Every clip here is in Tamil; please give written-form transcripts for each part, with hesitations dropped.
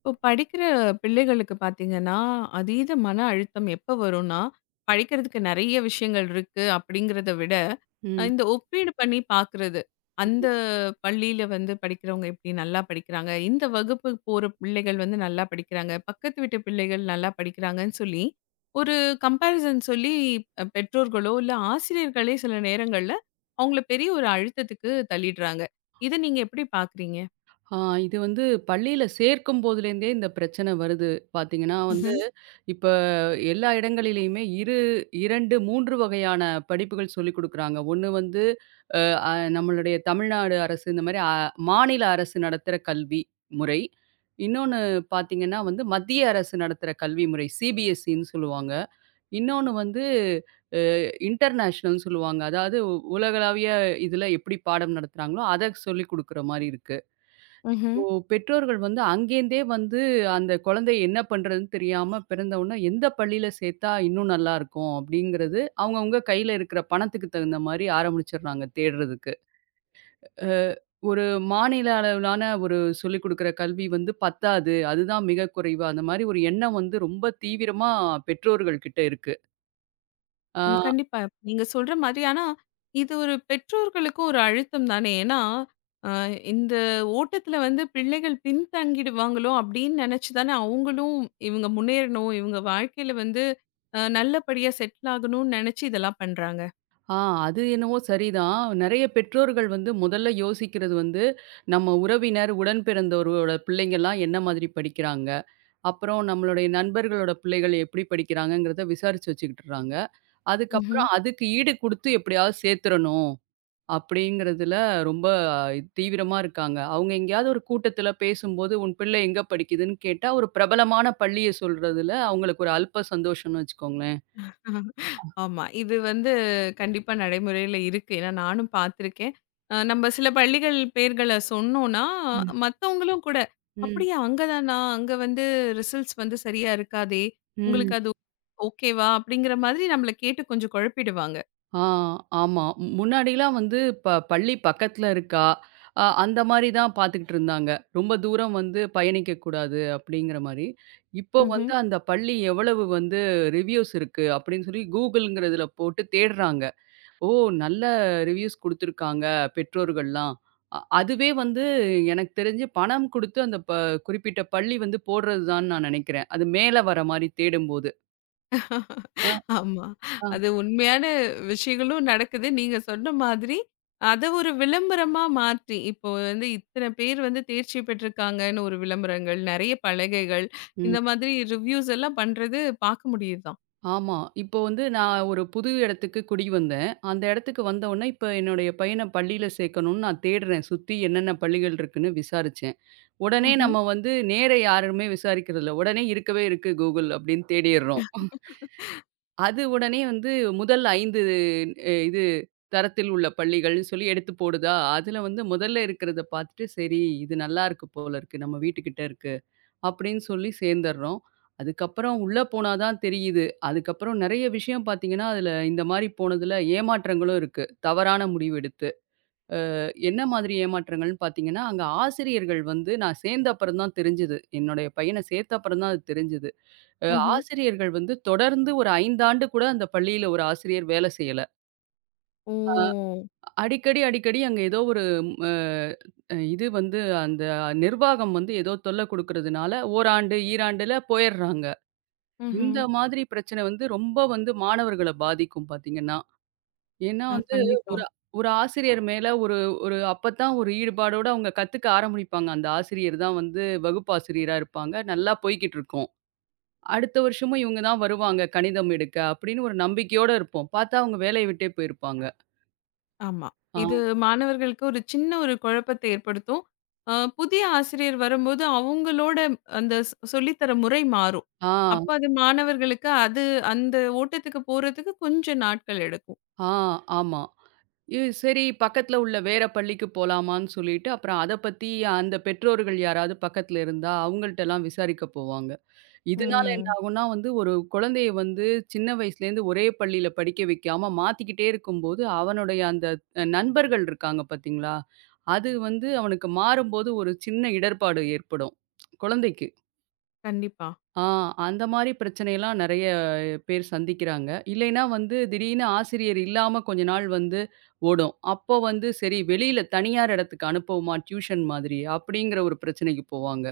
இப்போ படிக்கிற பிள்ளைகளுக்கு பார்த்தீங்கன்னா, அதீத மன அழுத்தம் எப்ப வரும்னா, படிக்கிறதுக்கு நெறைய விஷயங்கள் இருக்கு அப்படிங்கிறத விட, ம். இந்த ஒப்பீடு பண்ணி பார்க்குறது. அந்த பள்ளியில வந்து படிக்கிறவங்க எப்படி நல்லா படிக்கிறாங்க, இந்த வகுப்புக்கு போற பிள்ளைகள் வந்து நல்லா படிக்கிறாங்க, பக்கத்து வீட்டு பிள்ளைகள் நல்லா படிக்கிறாங்கன்னு சொல்லி, ஒரு கம்பேரிசன் சொல்லி பெற்றோர்களோ, இல்ல ஆசிரியர்களே சில நேரங்கள்ல அவங்கள பெரிய ஒரு அழுத்தத்துக்கு தள்ளிடுறாங்க. இத நீங்க எப்படி பார்க்குறீங்க? ஆ இது வந்து பள்ளியில சேர்க்கும் போதுலேருந்தே இந்த பிரச்சனை வருது. பார்த்தீங்கன்னா வந்து, ம்ஹ்ம். இப்ப எல்லா இடங்களிலேயுமே 2, 3 வகையான படிப்புகள் சொல்லிக் குடுக்குறாங்க. ஒண்ணு வந்து அ அ நம்மளுடைய தமிழ்நாடு அரசு இந்த மாரி மாநில அரசு நடத்துற கல்வி முறை. இன்னொன்னு பார்த்தீங்கன்னா வந்து, மத்திய அரசு நடத்துற கல்வி முறை சிபிஎஸ்இன்னு சொல்லுவாங்க. இன்னொன்னு வந்து அ இன்டர்நேஷனல்ன்னு சொல்லுவாங்க. அதாவது உலகளாவிய இதுல எப்படி பாடம் நடத்துறாங்களோ, அத சொல்லிக் குடுக்குற மாரி இருக்கு. ம்ஹ்ம். ஓ! பெற்றோர்கள் வந்து அங்கேருந்தே வந்து அந்த குழந்தை என்ன பண்றதுன்னு தெரியாம பிறந்தவுனே, எந்த பள்ளியில சேர்த்தா இன்னும் நல்லாருக்கும் அப்படிங்கிறது, அவங்கவங்க கையில இருக்கிற பணத்துக்கு தகுந்த மாரி ஆரம்பிச்சுடுறாங்க தேடுறதுக்கு. அ ஒரு மாநில அளவிலான ஒரு சொல்லிக் குடுக்குற கல்வி வந்து பத்தாது. அதுதான் மிக குறைவு. அந்த மாரி ஒரு எண்ணம் வந்து ரொம்ப தீவிரமா பெற்றோர்கள் கிட்ட இருக்கு. ஆ ம். கண்டிப்பா. நீங்க சொல்ற மாதிரி ஆனா, இது ஒரு பெற்றோர்களுக்கும் ஒரு அழுத்தம் தானே! ஏன்னா, அ இந்த ஓட்டத்தில வந்து பிள்ளைகள் பின்தங்கிடுவாங்களோ! அப்பிடின்னு நினச்சு தானே அவுங்களும் இவுங்க முன்னேறணும், இவுங்க வாழ்க்கையில வந்து நல்லபடியா செட்டில் ஆகணுன்னு நினச்சு இதெல்லாம் பண்றாங்க. ஆ அது என்னவோ சரிதான். நெறைய பெற்றோர்கள் வந்து முதல்ல யோசிக்கிறது வந்து, நம்ம உறவினர், உடன் பிறந்தோரோட பிள்ளைங்கலாம் என்ன மாதிரி படிக்கிறாங்க? அப்புறம் நம்மளுடைய நண்பர்களோட பிள்ளைகள் எப்படி படிக்கிறாங்கங்கிறத விசாரிச்சு வச்சுக்கிட்டுறாங்க. ம்ஹ்ம். அதுக்கப்புறம் அதுக்கு ஈடு குடுத்து எப்படியாவது சேர்த்துறணும் அப்படிங்கிறதுல ரொம்ப தீவிரமா இருக்காங்க. அவங்க எங்கேயாவது ஒரு கூட்டத்தில பேசும்போது, "உன் பிள்ளை எங்க படிக்குதுன்னு?" கேட்டா, ஒரு பிரபலமான பள்ளிய சொல்றதுல அவங்களுக்கு ஒரு அல்ப சந்தோஷம்னு வச்சுக்கோங்களேன். ஆஹா. ஆமா. இது வந்து கண்டிப்பா நடைமுறையில இருக்கு. ஏன்னா நானும் பார்த்துருக்கேன். நம்ம சில பள்ளிகள் பேர்கள சொன்னோம்னா, ம். மத்தவங்களும் கூட, ம், "அப்படியா அங்க தானா? அங்க வந்து ரிசல்ட்ஸ் வந்து சரியா இருக்காதே! ம். உங்களுக்கு அது ஓகேவா?" அப்படிங்கிற மாதிரி நம்மள கேட்டு கொஞ்சம் குழப்பிடுவாங்க. ஆ ஆமா. முன்னாடிலாம் வந்து பள்ளி பக்கத்துல இருக்கா, அந்த மாரி தான் பார்த்துக்கிட்டு இருந்தாங்க. ரொம்ப தூரம் வந்து பயணிக்கக்கூடாது அப்படிங்கிற மாரி. இப்போ ம்ஹ்ம். வந்து அந்த பள்ளி எவ்வளவு வந்து ரிவ்யூஸ் இருக்கு அப்படின்னு சொல்லி கூகுள்ங்கிறதுல போட்டு தேடுறாங்க. ஓ! நல்ல ரிவ்யூஸ் குடுத்துருக்காங்க பெற்றோர்கள்லாம். அதுவே வந்து எனக்கு தெரிஞ்சு பணம் குடுத்து அந்த குறிப்பிட்ட பள்ளி வந்து போடுறது தான்னு நான் நெனைக்கிறேன். அது மேல வர மாரி தேடும்போது. அ, ஆமா. ஆ. அது உண்மையான விஷயங்களும் நடக்குது. நீங்க சொன்ன மாதிரி, அத ஒரு விளம்பரமா மாற்றி, இப்போ வந்து இத்தன பேர் வந்து தேர்ச்சி பெற்றிருக்காங்கன்னு ஒரு விளம்பரங்கள், நெறைய பலகைகள், ம். இந்த மாதிரி ரிவ்யூஸ் எல்லாம் பண்றது பார்க்க முடியுதாம். ஆமா. இப்போ வந்து நான் ஒரு புது இடத்துக்கு குடி வந்தேன். அந்த இடத்துக்கு வந்த உடனே இப்ப என்னுடைய பையன பள்ளியில சேர்க்கணும்னு நான் தேடுறேன். சுத்தி என்னென்ன பள்ளிகள் இருக்குன்னு விசாரிச்சேன். உடனே ம்ஹ்ம். நம்ம வந்து நேர யாருமே விசாரிக்கிறதில்ல. உடனே இருக்கவே இருக்கு Google அப்படின்னு தேடிர்றோம். அது உடனே வந்து முதல் 5 இது தரத்தில் உள்ள பள்ளிகள்னு சொல்லி எடுத்து போடுதா, அதுல வந்து முதல்ல இருக்கிறத பார்த்துட்டு, சரி இது நல்லாருக்கு போல இருக்கு. நம்ம வீட்டுக்கிட்ட இருக்கு. அப்படின்னு சொல்லி சேர்ந்துர்றோம். அதுக்கப்புறம் உள்ள போனா தான் தெரியுது. அதுக்கப்புறம் நெறைய விஷயம் பார்த்தீங்கன்னா, அதில இந்த மாரி போனதில ஏமாற்றங்களும் இருக்கு. தவறான முடிவு எடுத்து. என்ன மாதிரி ஏமாற்றங்கள்னு பார்த்தீங்கன்னா, அங்க ஆசிரியர்கள் வந்து நான் சேர்ந்த அப்புறம் தான் தெரிஞ்சது. என்னுடைய பையன சேர்த்த அப்புறம் தான் அது தெரிஞ்சது. அ ம்ஹ்ம். ஆசிரியர்கள் வந்து தொடர்ந்து ஒரு 5 ஆண்டு கூட அந்த பள்ளியில ஒரு ஆசிரியர் வேல செய்யல. ஓ! அடிக்கடி, அடிக்கடி அங்க ஏதோ ஒரு அ இது வந்து அந்த நிர்வாகம் வந்து ஏதோ தொல்ல குடுக்கிறதுனால ஓராண்டு, ஈராண்டுல போயர்றாங்க. ம்ஹ்ம். இந்த மாதிரி பிரச்சனை வந்து ரொம்ப வந்து மாணவர்கள பாதிக்கும் பார்த்தீங்கன்னா. ஏன்னா வந்து கண்டிப்பா. ஒரு ஒரு ஆசிரியர் மேல ஒரு ஒரு அப்பத்தான் ஒரு ஈடுபாடோட அவங்க கத்துக்க ஆரம்பிப்பாங்க. அந்த ஆசிரியர் தான் வந்து வகுப்பாசிரியரா இருப்பாங்க. நல்லா போய்க்கிட்டுருக்கும். அடுத்த வருஷமும் இவங்க தான் வருவாங்க கணிதம் எடுக்க அப்படின்னு ஒரு நம்பிக்கையோட இருப்போம். பார்த்தா அவங்க வேலைய விட்டே போயிருப்பாங்க. ஆமா. ஆ, இது மாணவர்களுக்கு ஒரு சின்ன ஒரு குழப்பத்தை ஏற்படுத்தும். அ புதிய ஆசிரியர் வரும்போது அவங்களோட அந்த சொல்லித் தர முறை மாறும். ஆ, அப்ப அது மாணவர்களுக்கு அது அந்த ஓட்டத்துக்கு போறதுக்கு கொஞ்சம் நாட்கள் எடுக்கும். ஆ, ஆமா. சரி பக்கத்துல உள்ள வேற பள்ளிக்கு போலாமான்னு சொல்லிட்டு, அப்புறம் அத பத்தி அந்த பெற்றோர்கள் யாராவது பக்கத்துல இருந்தா அவங்கள்ட்டலாம் விசாரிக்க போவாங்க. இதனால என்ன ம். ஆகும்னா வந்து, ஒரு குழந்தைய வந்து சின்ன வயசுலேருந்து ஒரே பள்ளியில படிக்க வைக்காம மாத்திக்கிட்டே இருக்கும்போது, அவனுடைய அந்த நண்பர்கள் இருக்காங்க பார்த்தீங்களா? அது வந்து அவனுக்கு மாறும்போது ஒரு சின்ன இடர்பாடு ஏற்படும். குழந்தைக்கு. கண்டிப்பா. ஆ அந்த மாரி பிரச்சனையெல்லாம் நெறைய பேர் சந்திக்கிறாங்க. இல்லைன்னா வந்து திடீர்னு ஆசிரியர் இல்லாம கொஞ்ச நாள் வந்து ஓடும். அப்போ வந்து சரி வெளியில தனியார் இடத்துக்கு அனுப்புவோமா டியூஷன் மாதிரி அப்படிங்கிற ஒரு பிரச்சனைக்கு போவாங்க.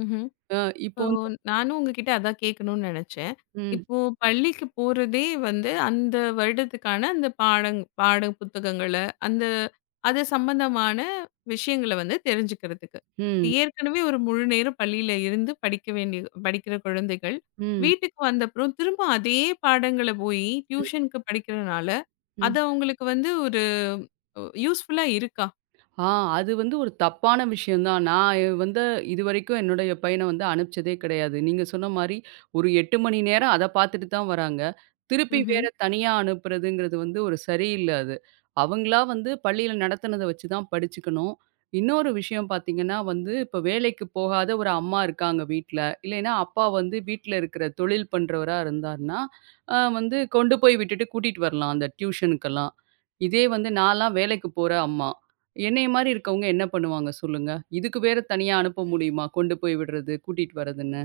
ம்ஹ்ம். அ ஓ! இப்போ வந்து நானும் உங்ககிட்ட அதான் கேட்கணும்னு நெனச்சேன். ம், இப்போ பள்ளிக்கு போறதே வந்து அந்த வருடத்துக்கான அந்த பாட புத்தகங்கள, அந்த அது சம்பந்தமான விஷயங்கள வந்து தெரிஞ்சுக்கிறதுக்கு. ம், ஏற்கனவே ஒரு முழு நேரம் பள்ளியில இருந்து படிக்க வேண்டிய படிக்கிற குழந்தைகள், ம், வீட்டுக்கு வந்தப்புறம் திரும்ப அதே பாடங்கள போயி ம், டியூஷனுக்கு படிக்கிறனால, ம். அது அவங்களுக்கு வந்து ஒரு யூஸ்ஃபுல்லா இருக்கா? ஆ அது வந்து ஒரு தப்பான விஷயம் தான். நான் வந்து இதுவரைக்கும் என்னுடைய பையன வந்து அனுப்பிச்சதே கிடையாது. நீங்க சொன்ன மாரி ஒரு 8 மணி நேரம் அத பார்த்துட்டு தான் வராங்க. திருப்பி ம்ஹ்ம். வேற தனியா அனுப்புறதுங்கிறது வந்து ஒரு சரியில்ல அது. அவங்களா வந்து பள்ளியில நடத்தினத வச்சு தான் படிச்சுக்கணும். இன்னொரு விஷயம் பார்த்தீங்கன்னா வந்து, இப்ப வேலைக்கு போகாத ஒரு அம்மா இருக்காங்க வீட்ல. இல்லைன்னா அப்பா வந்து வீட்ல இருக்கிற தொழில் பண்றவரா இருந்தாருன்னா, வந்து கொண்டு போய் விட்டுட்டு கூட்டிட்டு வரலாம் அந்த டியூஷனுக்கெல்லாம். இதே வந்து நான்லாம் வேலைக்கு போற அம்மா. என்னைய மாரி இருக்கவங்க என்ன பண்ணுவாங்க சொல்லுங்க? இதுக்கு வேற தனியா அனுப்ப முடியுமா? கொண்டு போய் விடுறது, கூட்டிட்டு வரதுன்னு.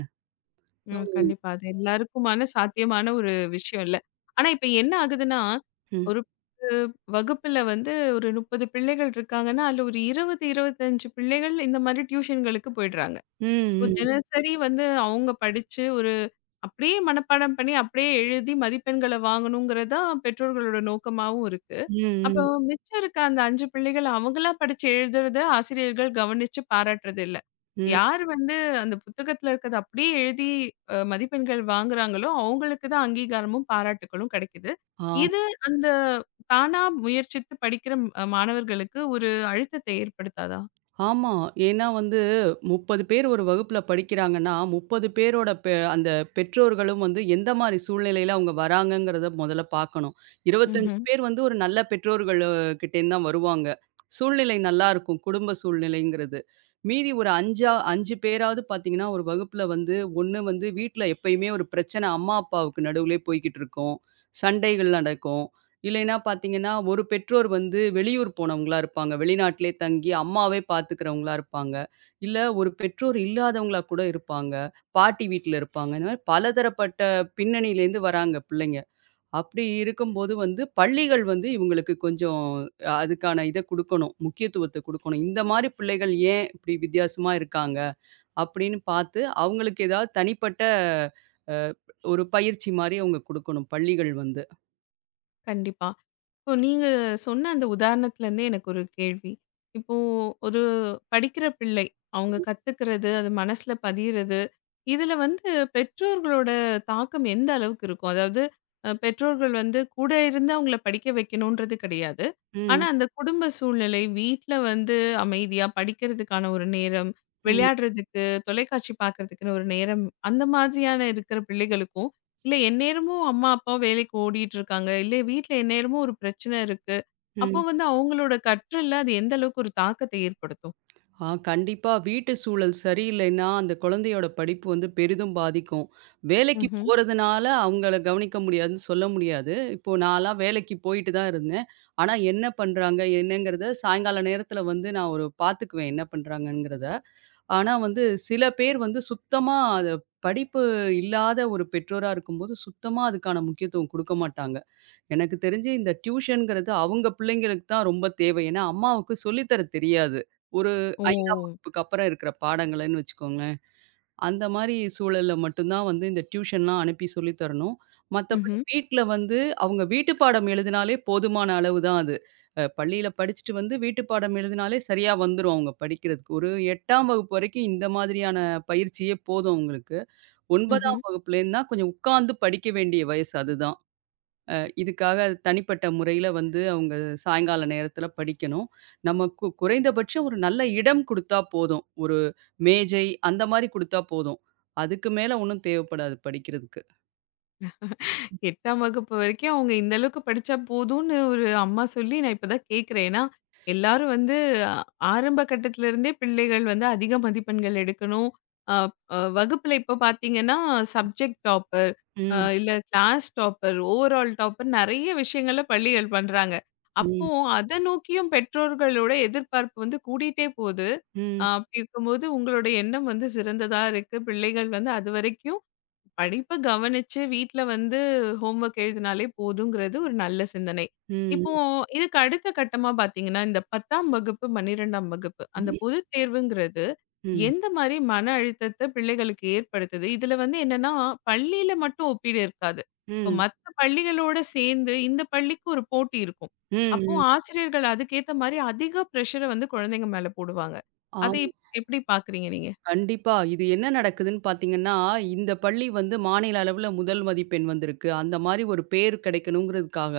ஓ! ம். கண்டிப்பா. அது எல்லாருக்குமான சாத்தியமான ஒரு விஷயம் இல்ல. ஆனா இப்ப என்ன ஆகுதுன்னா, ம். ஒரு அஹ், வகுப்புல வந்து ஒரு 30 பிள்ளைகள் இருக்காங்கன்னா, அதுல ஒரு 20, 25 பிள்ளைகள் இந்த மாதிரி டியூஷன்களுக்கு போயிடுறாங்க. ம், இப்போ ம். தினசரி வந்து அவங்க படிச்சு ஒரு அப்படியே மனப்பாடம் பண்ணி, அப்படியே எழுதி மதிப்பெண்கள வாங்கணுங்கிறது தான் பெற்றோர்களோட நோக்கமாவும் இருக்கு. ம், அப்போ ம். மிச்சம் இருக்க அந்த 5 பிள்ளைகள் அவங்களா படிச்சு எழுதுறத ஆசிரியர்கள் கவனிச்சு பாராட்டுறது இல்ல. ம். யார் வந்து அந்த புத்தகத்துல இருக்கத அப்படியே எழுதி மதிப்பெண்கள் வாங்குறாங்களோ, அவங்களுக்கு தான் அங்கீகாரமும், பாராட்டுக்களும் கிடைக்குது. ஆ. இது அந்த தானா முயற்சித்து படிக்கிற மாணவர்களுக்கு ஒரு அழுத்தத்தை ஏற்படுத்தாதா? ஆமா. ஏன்னா வந்து 30 பேர் ஒரு வகுப்புல படிக்கிறாங்கன்னா, 30 பேரோட அந்த பெற்றோர்களும் வந்து எந்த மாரி சூழ்நிலையில அவங்க வராங்கங்கிறத முதல்ல பார்க்கணும். 25 ம்ஹ்ம். பேர் வந்து ஒரு நல்ல பெற்றோர்கள் கிட்டேருந்து தான் வருவாங்க. சூழ்நிலை நல்லாருக்கும். குடும்ப சூழ்நிலைங்கிறது. மீதி ஒரு 5ஆ 5 பேராவது பார்த்தீங்கன்னா, ஒரு வகுப்புல வந்து ஒண்ணு வந்து வீட்ல எப்பயுமே ஒரு பிரச்சனை அம்மா, அப்பாவுக்கு நடுவுலயே போய்க்கிட்டு இருக்கும். சண்டைகள் நடக்கும். இல்லைன்னா பார்த்தீங்கன்னா, ஒரு பெற்றோர் வந்து வெளியூர் போனவங்களா இருப்பாங்க. வெளிநாட்டிலே தங்கி அம்மாவே பார்த்துக்கிறவங்களா இருப்பாங்க. இல்ல ஒரு பெற்றோர் இல்லாதவங்களா கூட இருப்பாங்க. பாட்டி வீட்ல இருப்பாங்க. இந்த மாரி பலதரப்பட்ட பின்னணியிலேருந்து வராங்க பிள்ளைங்க. அப்படி இருக்கும்போது வந்து பள்ளிகள் வந்து இவங்களுக்கு கொஞ்சம் அதுக்கான இத குடுக்கணும். முக்கியத்துவத்த குடுக்கணும். இந்த மாரி பிள்ளைகள் ஏன் இப்படி வித்தியாசமா இருக்காங்க? அப்படின்னு பார்த்து அவங்களுக்கு ஏதாவது தனிப்பட்ட அ ஒரு பயிற்சி மாரி அவங்க குடுக்கணும் பள்ளிகள் வந்து. கண்டிப்பா. இப்போ நீங்க சொன்ன அந்த உதாரணத்துல இருந்தே எனக்கு ஒரு கேள்வி. இப்போ ஒரு படிக்கிற பிள்ளை, அவங்க கத்துக்கிறது, அது மனசுல பதியிறது, இதுல வந்து பெற்றோர்களோட தாக்கம் எந்த அளவுக்கு இருக்கும்? அதாவது பெற்றோர்கள் வந்து கூட இருந்து அவங்கள படிக்க வைக்கணுன்றது கிடையாது. ஆனா ம். அந்த குடும்ப சூழ்நிலை, வீட்ல வந்து அமைதியா படிக்கிறதுக்கான ஒரு நேரம், ம். விளையாடுறதுக்கு, தொலைக்காட்சி பார்க்கறதுக்குன்னு ஒரு நேரம், அந்த மாதிரியான இருக்கிற பிள்ளைகளுக்கும், இல்ல எந்நேரமும் அம்மா, அப்பா வேலைக்கு ஓடிட்டுருக்காங்க. இல்ல வீட்ல எந்நேரமும் ஒரு பிரச்சனை இருக்கு. அப்போ ம். வந்து அவங்களோட கற்றல்ல அது எந்த அளவுக்கு ஒரு தாக்கத்த ஏற்படுத்தும்? கண்டிப்பா. வீட்டு சூழல் சரியில்லைன்னா, அந்த குழந்தையோட படிப்பு வந்து பெரிதும் பாதிக்கும். வேலைக்கு ம்ஹ்ம். போறதுனால அவங்கள கவனிக்க முடியாதுன்னு சொல்ல முடியாது. இப்போ நான்லாம் வேலைக்கு போயிட்டு தான் இருந்தேன். ஆனா என்ன பண்றாங்க? என்னங்கிறத சாயங்கால நேரத்தில வந்து நான் ஒரு பார்த்துக்குவேன் என்ன பண்றாங்கங்கிறத. ஆனா வந்து சில பேர் வந்து சுத்தமா அத படிப்பு இல்லாத ஒரு பெற்றோரா இருக்கும்போது, சுத்தமா அதுக்கான முக்கியத்துவம் குடுக்க மாட்டாங்க. எனக்கு தெரிஞ்சு இந்த டியூஷன்ங்கிறது அவங்க பிள்ளைங்களுக்கு தான் ரொம்ப தேவை. ஏன்னா, அம்மாவுக்கு சொல்லி தர தெரியாது. ஒரு ஓ! 5ஆம் வகுப்புக்கு அப்புறம் இருக்கிற பாடங்களன்னு வச்சுக்கோங்களேன். அந்த மாரி சூழல்ல மட்டும் தான் வந்து இந்த டியூஷன்லாம் அனுப்பி சொல்லி தரணும். மத்தபடி ம்ஹ்ம். வீட்ல வந்து அவங்க வீட்டு பாடம் எழுதினாலே போதுமான அளவு தான் அது. பள்ளியில படிச்சுட்டு வந்து வீட்டு பாடம் எழுதினாலே சரியா வந்துரும் அவங்க படிக்கிறதுக்கு. ஒரு 8ஆம் வகுப்பு வரைக்கும் இந்த மாதிரியான பயிற்சியே போதும் அவங்களுக்கு. ம்ஹ்ம். 9ஆம் வகுப்புலேருந்து தான் கொஞ்சம் உட்கார்ந்து படிக்க வேண்டிய வயசு அதுதான். அ இதுக்காக அது தனிப்பட்ட முறையில வந்து அவங்க சாயங்கால நேரத்தில படிக்கணும். நமக்கு குறைந்தபட்சம் ஒரு நல்ல இடம் குடுத்தா போதும். ஒரு மேஜை அந்த மாரி குடுத்தா போதும். அதுக்கு மேல ஒண்ணும் தேவைப்படாது படிக்கிறதுக்கு. 8ஆம் வகுப்பு வரைக்கும் அவங்க இந்த அளவுக்கு படிச்சா போதும்னு ஒரு அம்மா சொல்லி நான் இப்ப தான் கேட்கிறேன். ஏன்னா, எல்லாரும் வந்து அ- ஆரம்ப கட்டத்துல இருந்தே பிள்ளைகள் வந்து அதிக மதிப்பெண்கள் எடுக்கணும். அ அ வகுப்புல இப்ப பார்த்தீங்கன்னா, சப்ஜெக்ட் டாப்பர், ம், இல்ல கிளாஸ் டாப்பர், ஓவரால் டாப்பர் நெறைய விஷயங்கள்ல பள்ளிகள் பண்றாங்க. அப்போ ம், அத நோக்கியும் பெற்றோர்களோட எதிர்பார்ப்பு வந்து கூடிட்டே போது. ம், அப்படி இருக்கும்போது உங்களோட எண்ணம் வந்து சிறந்ததா இருக்கு. பிள்ளைகள் வந்து அதுவரைக்கும் படிப்ப கவனிச்சு வீட்ல வந்து ஹோம் ஒர்க் எழுதினாலே போதுங்கிறது ஒரு நல்ல சிந்தனை. ம், இப்போ இதுக்கு அடுத்த கட்டமா பார்த்தீங்கன்னா, இந்த 10ஆம் வகுப்பு, 12ஆம் வகுப்பு ம், அந்த ம், பொதுத் தேர்வுங்கிறது ம், எந்த மாரி மன அழுத்தத்த பிள்ளைகளுக்கு ஏற்படுத்துது? இதுல வந்து என்னன்னா, பள்ளியில மட்டும் ஒப்பீடு இருக்காது. இப்போ ம், மத்த பள்ளிகளோட சேர்ந்து இந்த பள்ளிக்கு ஒரு போட்டி இருக்கும். ம், அப்போ ம்). ஆசிரியர்கள் அதுக்கேத்த மாரி அதிக பிரஷர வந்து குழந்தைங்க மேல போடுவாங்க. அதை ஆமா. எப்படி பார்க்குறீங்க நீங்க? கண்டிப்பா. இது என்ன நடக்குதுன்னு பார்த்தீங்கன்னா, இந்த பள்ளி வந்து மாநில அளவுல முதல் மதிப்பெண் வந்திருக்கு. அந்த மாரி ஒரு பேர் கிடைக்கணுங்கிறதுக்காக,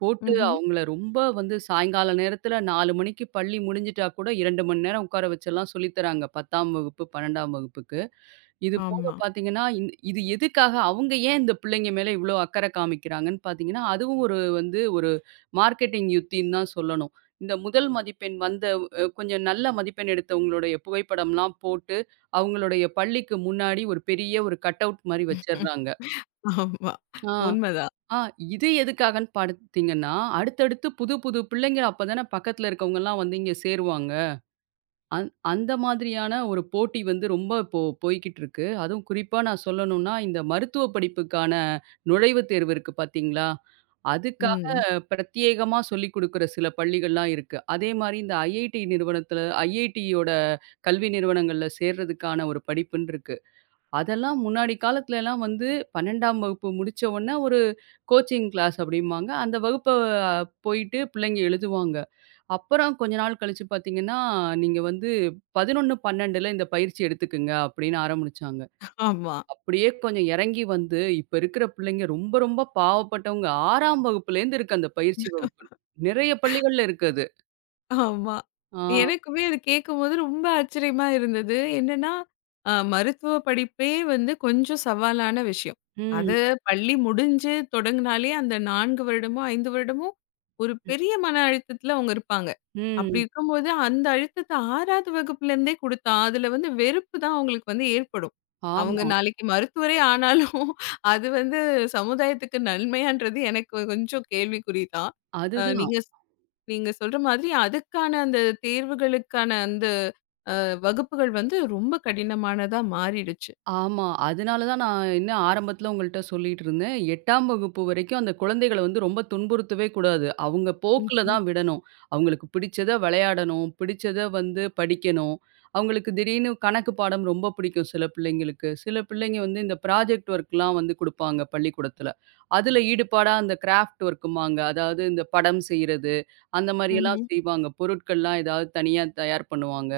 போட்டு ம்ஹ்ம். அவங்கள ரொம்ப வந்து சாயங்கால நேரத்தில 4 மணிக்கு பள்ளி முடிஞ்சிட்டா கூட 2 மணி நேரம் உட்கார வச்செல்லாம் சொல்லி தராங்க. 10ஆம் வகுப்பு, 12ஆம் வகுப்புக்கு. இது போக ஆமா. பார்த்தீங்கன்னா, இது எதுக்காக அவங்க ஏன் இந்த பிள்ளைங்க மேல இவ்ளோ அக்கறை காமிக்கிறாங்கன்னு பார்த்தீங்கன்னா, அதுவும் ஒரு வந்து ஒரு மார்க்கெட்டிங் யுக்தின்னு தான் சொல்லணும். இந்த முதல் மதிப்பெண் வந்த கொஞ்சம் நல்ல மதிப்பெண் எடுத்தவங்களுடைய புகைப்படம்லாம் போட்டு, அவங்களுடைய பள்ளிக்கு முன்னாடி ஒரு பெரிய ஒரு கட் அவுட் மாரி வச்சர்றாங்க. ஆமா. ஆ, உண்மதான். ஆ இது எதுக்காகன்னு பார்த்தீங்கன்னா, அடுத்தடுத்து புது புது பிள்ளைங்க அப்ப தானே பக்கத்துல இருக்கவங்கலாம் வந்து இங்க சேருவாங்க. அந்த மாதிரியான ஒரு போட்டி வந்து ரொம்ப இப்போ போய்க்கிட்டு இருக்கு. அதுவும் குறிப்பா நான் சொல்லணும்னா, இந்த மருத்துவ படிப்புக்கான நுழைவுத் தேர்வு இருக்கு பார்த்தீங்களா? அதுக்காக ம். பிரத்யேகமா சொல்லிக் குடுக்குற சில பள்ளிகள்லாம் இருக்கு. அதே மாரி இந்த ஐஐடி நிறுவனத்தில ஐஐடியோட கல்வி நிறுவனங்கள்ல சேர்றதுக்கான ஒரு படிப்புன்னு இருக்கு. அதெல்லாம் முன்னாடி காலத்துலலாம் வந்து 12ஆம் வகுப்பு முடிச்ச உடனே ஒரு கோச்சிங் கிளாஸ் அப்படிம்பாங்க. அந்த வகுப்ப போயிட்டு பிள்ளைங்க எழுதுவாங்க. அப்புறம் கொஞ்ச நாள் கழிச்சு பார்த்தீங்கன்னா, நீங்க வந்து 11, 12ல இந்த பயிற்சி எடுத்துக்குங்க அப்படின்னு ஆரம்பிச்சாங்க. ஆமா. அப்படியே கொஞ்சம் இறங்கி வந்து, இப்ப இருக்கிற பிள்ளைங்க ரொம்ப ரொம்ப பாவப்பட்டவங்க. 6ஆம் வகுப்புலேருந்து இருக்கு அந்த பயிற்சி வகுப்பு. நிறைய பள்ளிகள்ல இருக்கு அது. ஆமா. ஆ. எனக்குமே அது கேட்கும்போது ரொம்ப ஆச்சரியமா இருந்தது. என்னன்னா, மருத்துவ படிப்பே வந்து கொஞ்சம் சவாலான விஷயம். ம். அது பள்ளி முடிஞ்சு தொடங்குனாலே அந்த 4 வருடமோ, 5 வருடமோ ஒரு பெரிய மன அழுத்தத்துல அவங்க இருப்பாங்க. அப்படி ம். இருக்கும்போது அந்த அழுத்தத்த 6வது வகுப்புலேருந்தே குடுத்தா, அதுல வந்து வெறுப்பு தான் அவங்களுக்கு வந்து ஏற்படும். அவங்க ஆமா. நாளைக்கு மருத்துவரே ஆனாலும், அது வந்து சமுதாயத்துக்கு நன்மையான்றது எனக்கு கொஞ்சம் கேள்விக்குறி தான். அ அதுதான். நீங்க நீங்க சொல்ற மாதிரி அதுக்கான அந்த தேர்வுகளுக்கான அந்த வகுப்புகள் வந்து ரொம்ப கடினமானதா மாறிடுச்சு. ஆமா. அதனால தான் நான் என்ன ஆரம்பத்தில உங்கள்ட்ட சொல்லிட்டு இருந்தேன். 8ஆம் வகுப்பு வரைக்கும் அந்த குழந்தைகள வந்து ரொம்ப துன்புறுத்தவே கூடாது. அவங்க போக்குல ம்ஹ்ம். தான் விடணும். அவங்களுக்கு பிடிச்சத விளையாடணும், பிடிச்சத வந்து படிக்கணும். அவங்களுக்கு திடீர்னு கணக்கு பாடம் ரொம்ப பிடிக்கும் சில பிள்ளைங்களுக்கு. சில பிள்ளைங்க வந்து இந்த ப்ராஜெக்ட் ஒர்க்லாம் வந்து குடுப்பாங்க பள்ளிக்கூடத்தில. அதில ஈடுபாடா அந்த கிராஃப்ட் ஒர்க்கும்பாங்க. அதாவது இந்த படம் செய்றது, அந்த மாரியெல்லாம் ம்ஹ்ம். செய்வாங்க. பொருட்கள்லாம் ஏதாவது தனியா தயார் பண்ணுவாங்க.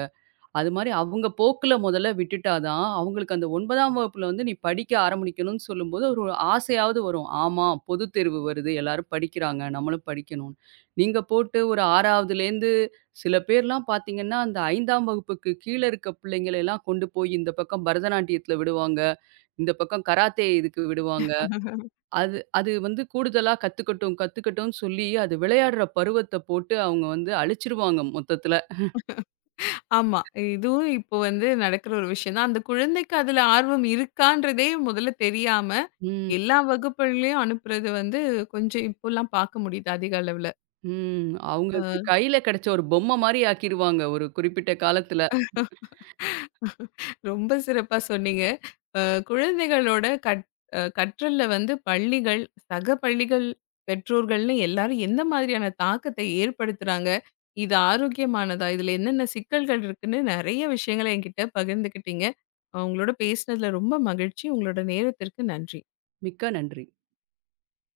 அது மாரி அவங்க போக்குல முதல்ல விட்டுட்டா தான், அவங்களுக்கு அந்த 9ஆம் வகுப்புல வந்து நீ படிக்க ஆரம்பிக்கணும்னு சொல்லும்போது, ஒரு ஆசையாவது வரும். ஆமா, பொதுத் தேர்வு வருது. எல்லாரும் படிக்கிறாங்க. நம்மளும் படிக்கணும்னு. நீங்க போட்டு ஒரு 6வதுலேருந்து சில பேர்லாம் பார்த்தீங்கன்னா, அந்த 5ஆம் வகுப்புக்கு கீழ இருக்க பிள்ளைங்கள எல்லாம் கொண்டு போய் இந்த பக்கம் பரதநாட்டியத்துல விடுவாங்க. இந்த பக்கம் கராத்தே இதுக்கு விடுவாங்க. அது அது வந்து கூடுதலா கத்துக்கட்டும், கத்துக்கட்டும்னு சொல்லி, அது விளையாடுற பருவத்த போட்டு அவங்க வந்து அழிச்சிருவாங்க மொத்தத்துல. ஆமா. இதுவும் இப்போ வந்து நடக்குற ஒரு விஷயம் தான். அந்த குழந்தைக்கு அதுல ஆர்வம் இருக்கான்றதே முதல்ல தெரியாம, ம். எல்லா வகுப்புகள்லயும் அனுப்புறது வந்து கொஞ்சம் இப்போலாம் பார்க்க முடியுது அதிக அளவுல. ம். அவங்களுக்கு கையில கிடைச்ச ஒரு பொம்மை மாரி ஆக்கிருவாங்க, ஒரு குறிப்பிட்ட காலத்துல. ரொம்ப சிறப்பா சொன்னீங்க. அ குழந்தைகளோட கற்றல்ல வந்து பள்ளிகள், சக பள்ளிகள், பெற்றோர்கள்னு எல்லாரும் எந்த மாதிரியான தாக்கத்தை ஏற்படுத்துறாங்க? இது ஆரோக்கியமானதா? இதுல என்னென்ன சிக்கல்கள் இருக்குன்னு நெறைய விஷயங்கள என்கிட்ட பகிர்ந்துக்கிட்டீங்க. உங்களோட பேசினதுல ரொம்ப மகிழ்ச்சி. உங்களோட நேரத்திற்கு நன்றி. மிக்க நன்றி.